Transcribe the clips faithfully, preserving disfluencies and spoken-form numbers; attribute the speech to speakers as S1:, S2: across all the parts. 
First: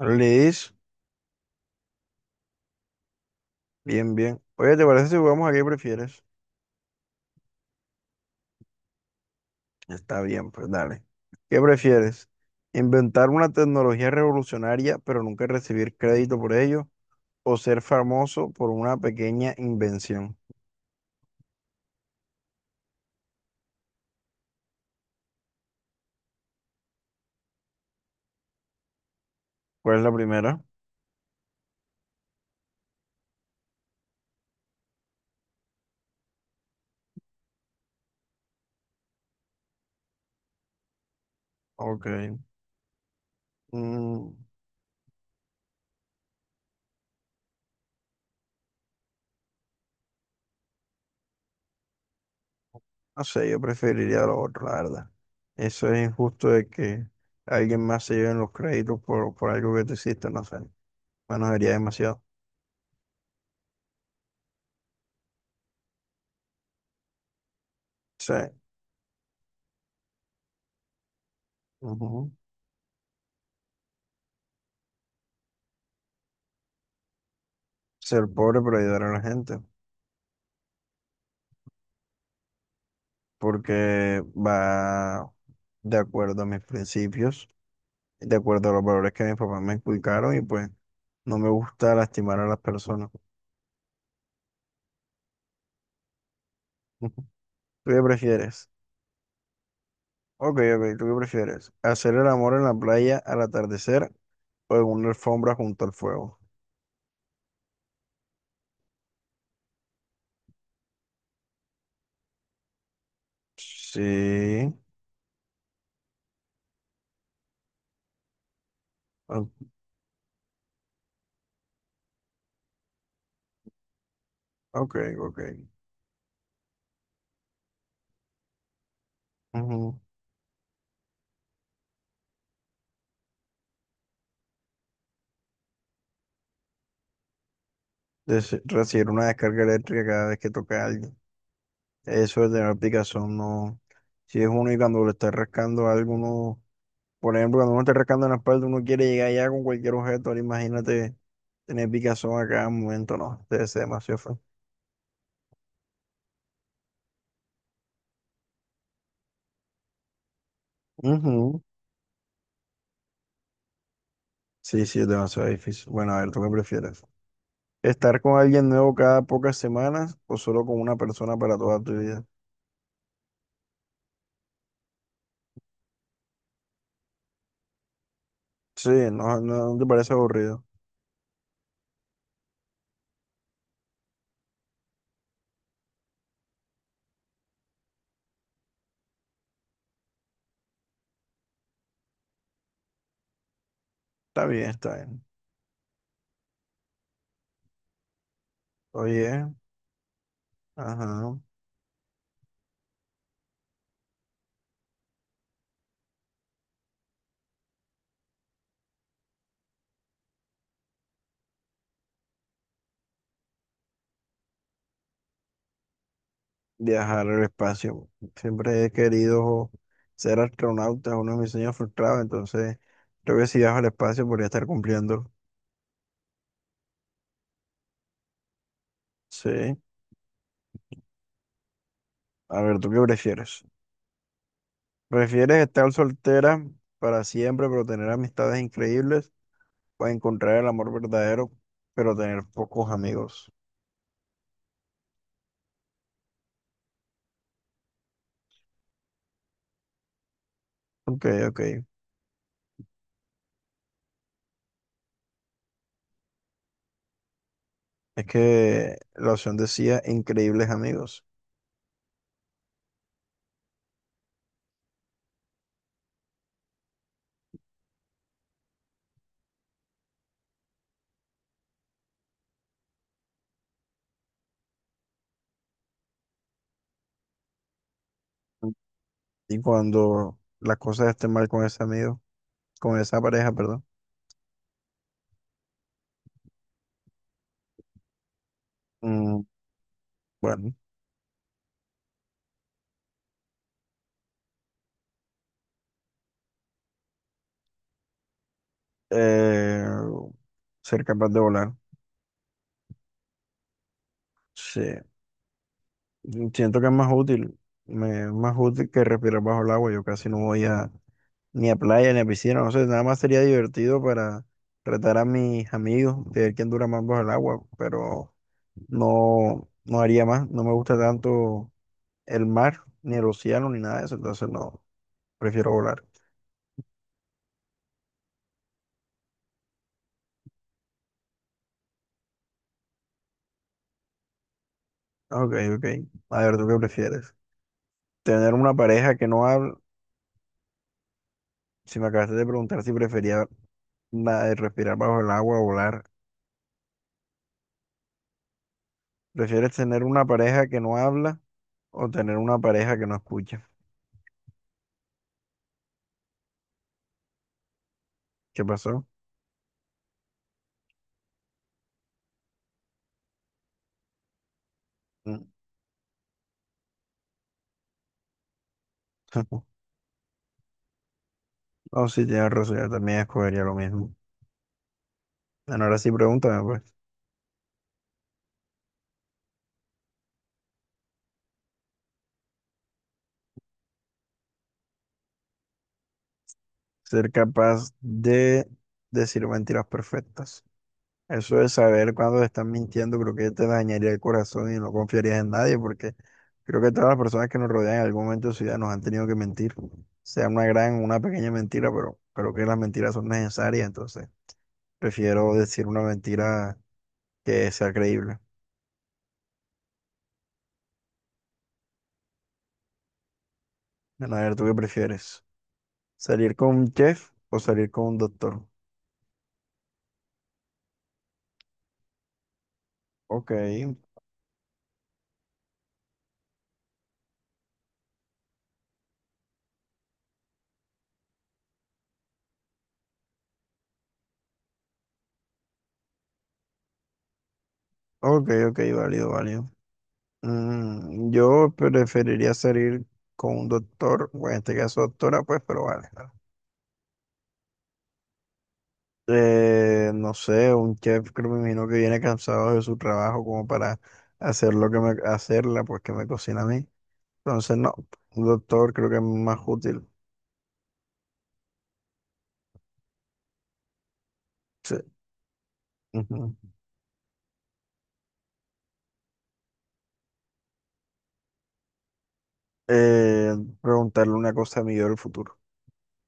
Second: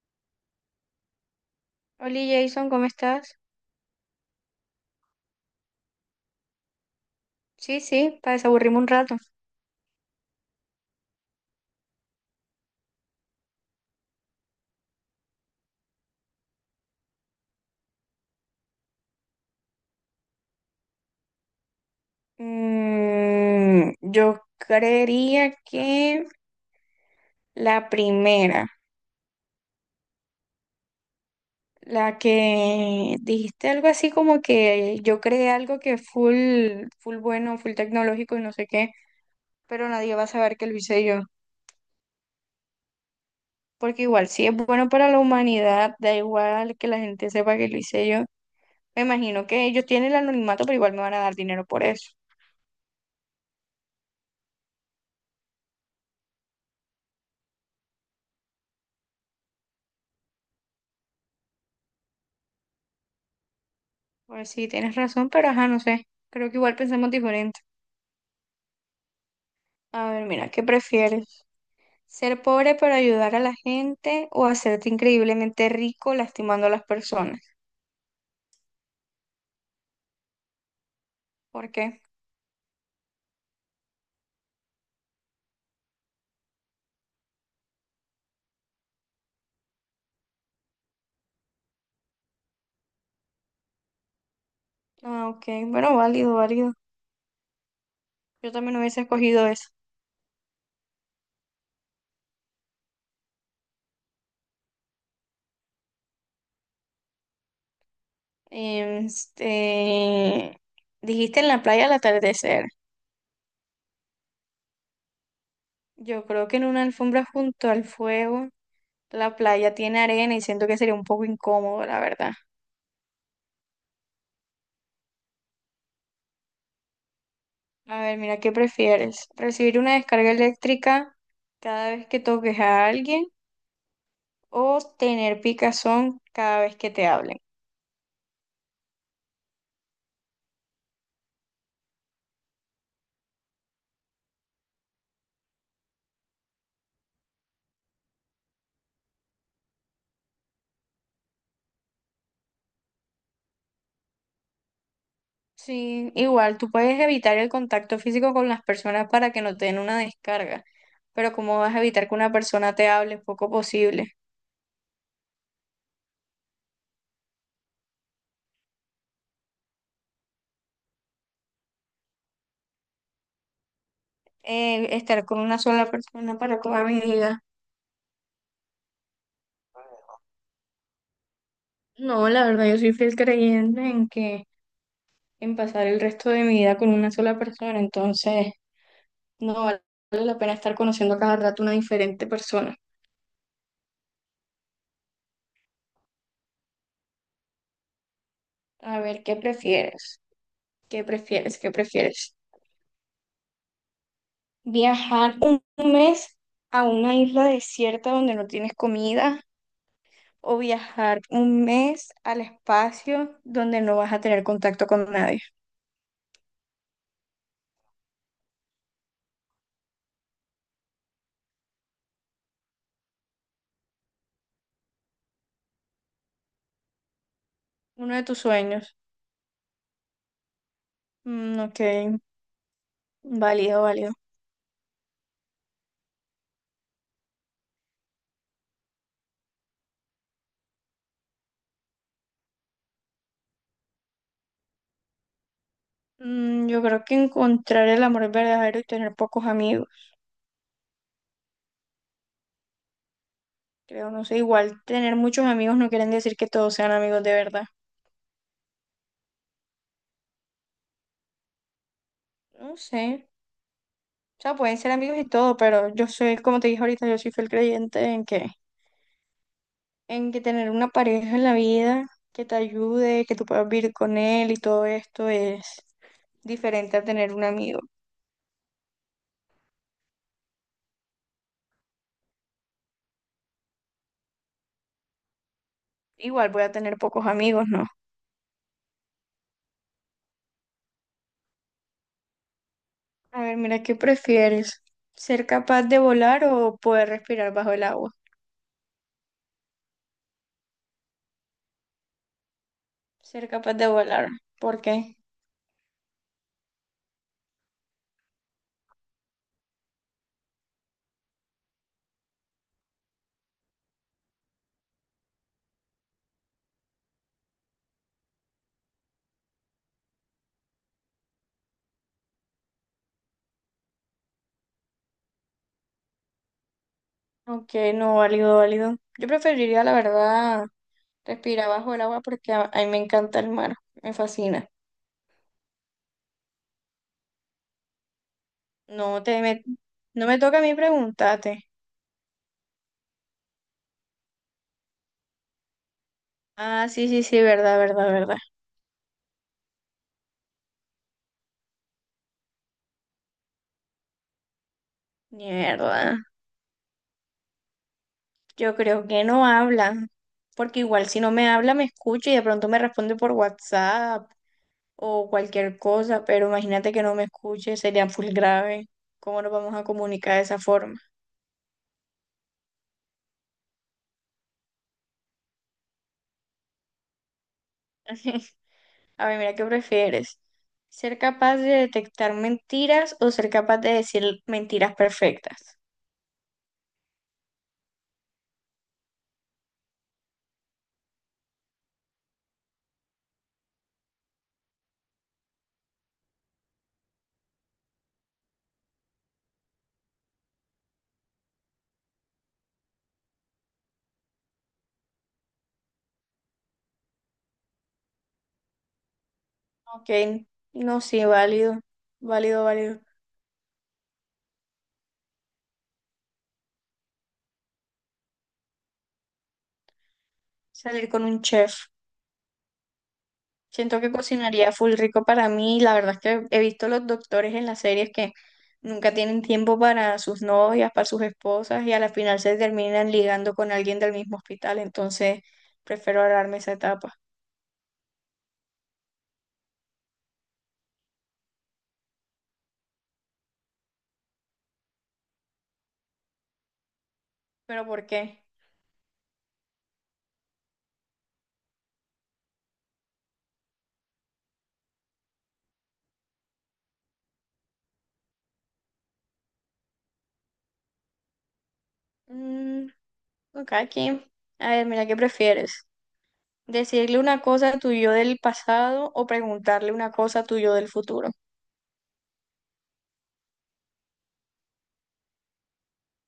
S1: Liz,
S2: Hola Jason, ¿cómo estás?
S1: bien, bien. Oye, ¿te parece si jugamos a qué prefieres?
S2: Sí, sí, para desaburrirme un rato.
S1: Está bien, pues dale. ¿Qué prefieres? ¿Inventar una tecnología revolucionaria pero nunca recibir crédito por ello? ¿O ser famoso por una pequeña invención?
S2: Mm, yo creería que la primera,
S1: ¿Cuál es la primera?
S2: la que dijiste algo así como que yo creé algo que es full, full bueno, full tecnológico y no sé qué, pero nadie va a saber que lo hice yo.
S1: Ok.
S2: Porque igual,
S1: Mm,
S2: si es bueno para la humanidad, da igual que la gente sepa que lo hice yo. Me imagino que ellos tienen el anonimato, pero igual me van a dar dinero por eso.
S1: no sé, yo preferiría lo otro, la verdad. Eso es injusto de que alguien más se lleve los créditos por, por algo que tú hiciste, no sé. Bueno, sería demasiado.
S2: Pues sí, tienes razón, pero ajá, no sé. Creo que igual pensamos diferente.
S1: Sí.
S2: A ver, mira, ¿qué prefieres?
S1: Ujú.
S2: ¿Ser pobre pero ayudar a la gente o hacerte increíblemente rico lastimando a las personas?
S1: Ser pobre pero ayudar a la gente.
S2: ¿Por qué?
S1: Porque va de acuerdo a mis principios, de acuerdo a los valores que mis papás me inculcaron y pues no me gusta lastimar a las personas.
S2: Ah, ok, bueno, válido, válido.
S1: ¿Tú qué
S2: Yo
S1: prefieres?
S2: también hubiese escogido eso.
S1: Ok, ok, ¿tú qué prefieres? ¿Hacer el amor en la playa al atardecer o en una alfombra junto al fuego?
S2: Em, Este, dijiste en la playa al atardecer.
S1: Sí.
S2: Yo creo que en una alfombra junto al fuego, la
S1: o-
S2: playa tiene arena y siento que sería un poco incómodo, la verdad.
S1: Ok, ok.
S2: A ver, mira, ¿qué prefieres? ¿Recibir una
S1: Ujú.
S2: descarga eléctrica cada vez que toques a alguien, o tener picazón cada vez que te hablen?
S1: Des- recibir una descarga eléctrica cada vez que toca a alguien. Eso de tener picazón, no. Si es uno y cuando lo está rascando a alguno. Por ejemplo, cuando uno está rascando en la espalda, uno quiere llegar ya con cualquier objeto. Ahora imagínate tener picazón a cada momento, no, debe ser demasiado feo.
S2: Sí, igual tú puedes evitar el contacto físico con las personas para que no te den una descarga, pero ¿cómo
S1: Ujú.
S2: vas a evitar que una persona te hable? Es poco posible.
S1: Sí, sí, es demasiado difícil. Bueno, a ver, ¿tú qué prefieres? ¿Estar con alguien nuevo cada pocas semanas o solo con una persona para toda tu vida?
S2: Eh, estar con una sola persona para toda mi vida.
S1: Sí, no, no, no te parece aburrido.
S2: No, la verdad, yo soy fiel creyente en que en pasar el resto de mi vida con una sola persona, entonces no vale la pena estar conociendo a cada rato una diferente persona.
S1: Está bien, está bien.
S2: A ver, ¿qué
S1: Oye,
S2: prefieres? ¿Qué
S1: ajá.
S2: prefieres? ¿Qué prefieres? Viajar un mes a una isla desierta donde no tienes comida o viajar un mes al espacio donde no vas a tener contacto con nadie.
S1: Viajar al espacio. Siempre he querido ser astronauta, es uno de mis sueños frustrados, entonces creo que si viajo al espacio podría estar cumpliendo.
S2: Uno de tus sueños.
S1: Sí.
S2: Mm, ok,
S1: A ver, ¿tú qué prefieres?
S2: válido, válido.
S1: ¿Prefieres estar soltera para siempre, pero tener amistades increíbles? ¿O encontrar el amor verdadero, pero tener pocos amigos?
S2: Mm, yo creo que encontrar el amor verdadero y tener pocos amigos.
S1: Ok, ok.
S2: Creo, no sé, igual tener muchos amigos no quieren decir que todos sean amigos de verdad.
S1: Es que la opción decía increíbles amigos.
S2: No sé. O sea, pueden ser amigos y todo, pero yo soy, como te dije ahorita, yo soy fiel creyente en que en que tener una pareja en la vida que te ayude, que tú puedas vivir con él y todo esto es diferente a tener un amigo.
S1: Y cuando las cosas estén mal con ese amigo, con esa pareja, perdón.
S2: Igual voy a tener pocos amigos, ¿no?
S1: Mm, bueno,
S2: A ver, mira, ¿qué prefieres? ¿Ser capaz de volar o poder respirar bajo el agua?
S1: eh, ser capaz de volar.
S2: Ser capaz de volar. ¿Por
S1: Sí.
S2: qué?
S1: Siento que es más útil. Me, es más útil que respirar bajo el agua. Yo casi no voy a. Ni a playa, ni a piscina, no sé, nada más sería divertido para retar a mis amigos de ver quién dura más bajo el agua, pero no, no haría más, no me gusta tanto el mar, ni el océano, ni nada de eso, entonces no, prefiero volar.
S2: Ok, no, válido, válido. Yo preferiría, la verdad, respirar bajo el agua porque a, a mí me encanta el mar, me fascina.
S1: Ah, ok, ok, a ver, ¿tú qué prefieres? Tener una pareja
S2: No
S1: que
S2: te
S1: no
S2: me-
S1: habla,
S2: no me toca a mí preguntarte.
S1: si me acabaste de preguntar si prefería nada de respirar bajo el agua o volar,
S2: Ah, sí, sí, sí, verdad, verdad, verdad.
S1: ¿prefieres tener una pareja que no habla o tener una pareja que no escucha?
S2: Mierda,
S1: ¿Qué
S2: yo
S1: pasó?
S2: creo que no habla, porque igual si no me habla me escucha y de pronto me responde por WhatsApp o
S1: Mm.
S2: cualquier cosa, pero imagínate que no me escuche, sería full grave. ¿Cómo nos vamos a comunicar de esa forma?
S1: Oh, sí, tienes razón, yo también escogería lo mismo. Bueno, ahora sí pregúntame, pues.
S2: A ver, mira, ¿qué prefieres? ¿Ser capaz de detectar mentiras o ser capaz de decir mentiras perfectas?
S1: Ser capaz de decir mentiras perfectas. Eso de saber cuándo te están mintiendo, creo que te dañaría el corazón y no confiarías en nadie, porque creo que todas las personas que nos rodean en algún momento de su vida nos han tenido que mentir. Sea una gran o una pequeña mentira, pero creo que las mentiras son necesarias, entonces prefiero decir una mentira que sea creíble.
S2: Ok, no, sí, válido, válido, válido.
S1: Bueno, a ver, ¿tú qué prefieres? ¿Salir con un chef o salir con un doctor?
S2: Salir con un chef.
S1: Ok.
S2: Siento que cocinaría full rico para mí. La verdad es que he visto los doctores en las series que nunca tienen tiempo para sus novias, para sus esposas y a la final se terminan ligando con alguien del mismo hospital. Entonces prefiero ahorrarme esa etapa.
S1: Ok, ok, válido, válido. Mm, yo preferiría salir con un doctor, o en este caso doctora, pues, pero vale.
S2: ¿Pero por qué?
S1: Eh, no sé, un chef que me imagino que viene cansado de su trabajo como para hacer lo que me, hacerla, pues que me cocina a mí. Entonces, no, un doctor creo que es más útil.
S2: Mm, ok, aquí. A ver,
S1: Sí.
S2: mira, ¿qué prefieres?
S1: Ujú.
S2: ¿Decirle una cosa a tu yo del pasado o preguntarle una cosa a tu yo del futuro?
S1: Eh, Preguntarle una cosa a mí yo del futuro,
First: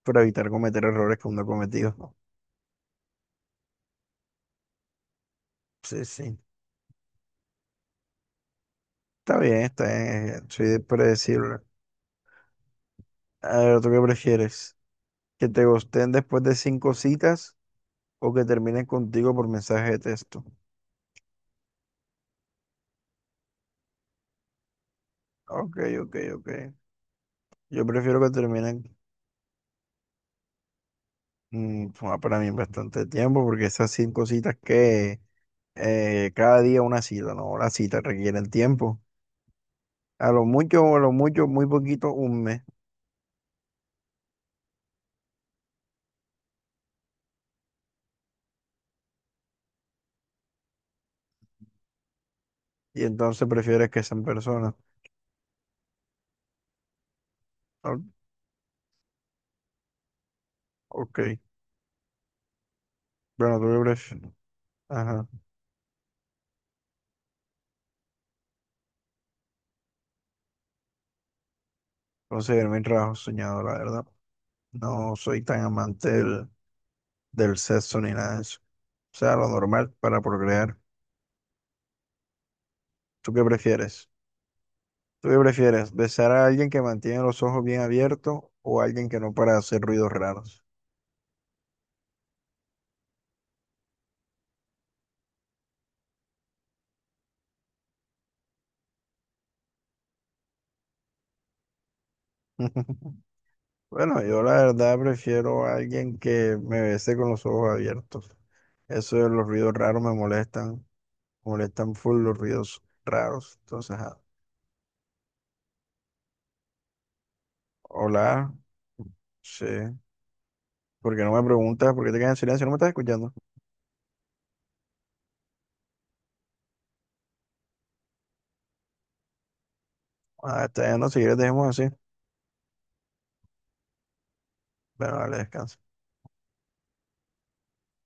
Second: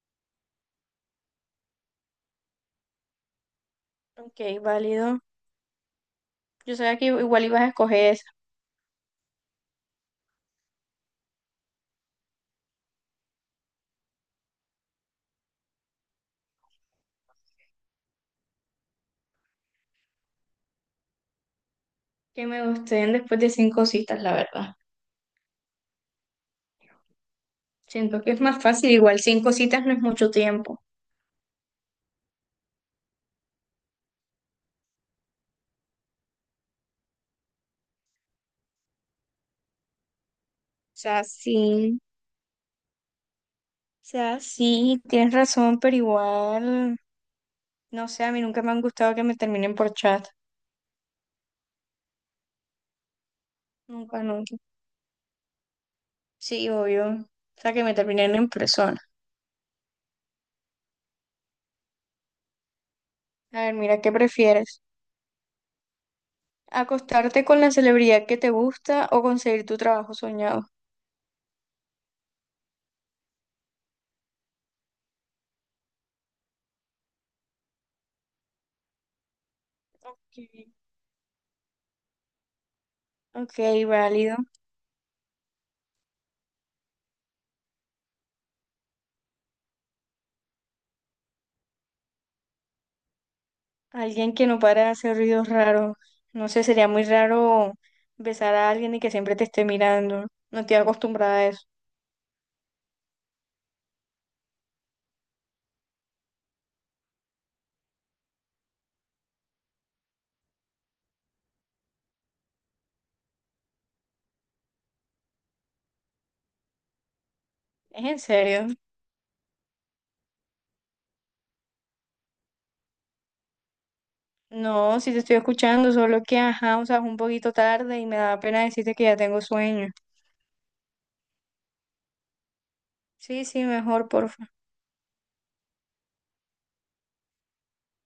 S1: para evitar cometer errores que uno ha cometido. ¿No?
S2: Ok, válido.
S1: Sí, sí.
S2: Yo sabía que igual ibas a escoger esa.
S1: Está bien, está bien, eh, soy predecible. A ver, ¿tú qué prefieres? Que te gusten después de cinco citas o que terminen contigo por mensaje de texto.
S2: Que me gusten después de cinco citas, la verdad.
S1: Ok, ok, ok. Yo
S2: Siento
S1: prefiero que
S2: que es más
S1: terminen.
S2: fácil, igual cinco citas no es mucho tiempo. O
S1: Mm, fue para mí bastante tiempo porque esas cinco citas que eh, cada día una cita, ¿no? Las citas requieren tiempo. A lo mucho o a lo
S2: sea,
S1: mucho, muy
S2: sí, o
S1: poquito, un mes.
S2: sea, sí, tienes razón, pero igual, no sé, a mí nunca me han gustado que me terminen por chat.
S1: Y entonces prefieres que
S2: Nunca,
S1: sean
S2: nunca.
S1: personas.
S2: Sí, obvio. O sea, que me
S1: O-
S2: terminen en persona.
S1: Ok. Bueno,
S2: A
S1: tú
S2: ver,
S1: lo
S2: mira, ¿qué
S1: prefieres.
S2: prefieres?
S1: Ajá.
S2: ¿Acostarte con la celebridad que te gusta o conseguir tu trabajo soñado?
S1: Conseguir mi trabajo soñado, la verdad. No soy tan amante del, del sexo ni nada de eso. O sea, lo normal para
S2: Ok,
S1: procrear. ¿Tú qué
S2: ok,
S1: prefieres?
S2: válido.
S1: ¿Tú qué prefieres? ¿Besar a alguien que mantiene los ojos bien abiertos o a alguien que no para de hacer ruidos raros?
S2: Alguien que no para de hacer ruidos raros. No sé, sería muy raro besar a alguien y que siempre te esté mirando. No estoy acostumbrada a eso.
S1: Bueno, yo la verdad prefiero a alguien que me bese con los ojos abiertos. Eso de los ruidos raros me molestan. Molestan full los ruidos raros. Entonces, ajá.
S2: ¿Es en
S1: Hola.
S2: serio?
S1: Sí. ¿Por qué no me preguntas? ¿Por qué te quedas en silencio? ¿No me estás escuchando?
S2: No, sí te estoy escuchando, solo que, ajá, o sea, es un poquito tarde y me da pena decirte que ya tengo sueño.
S1: Ah, está bien, no, si quieres dejemos así.
S2: Sí, sí, mejor, porfa.
S1: Bueno, vale, descansa.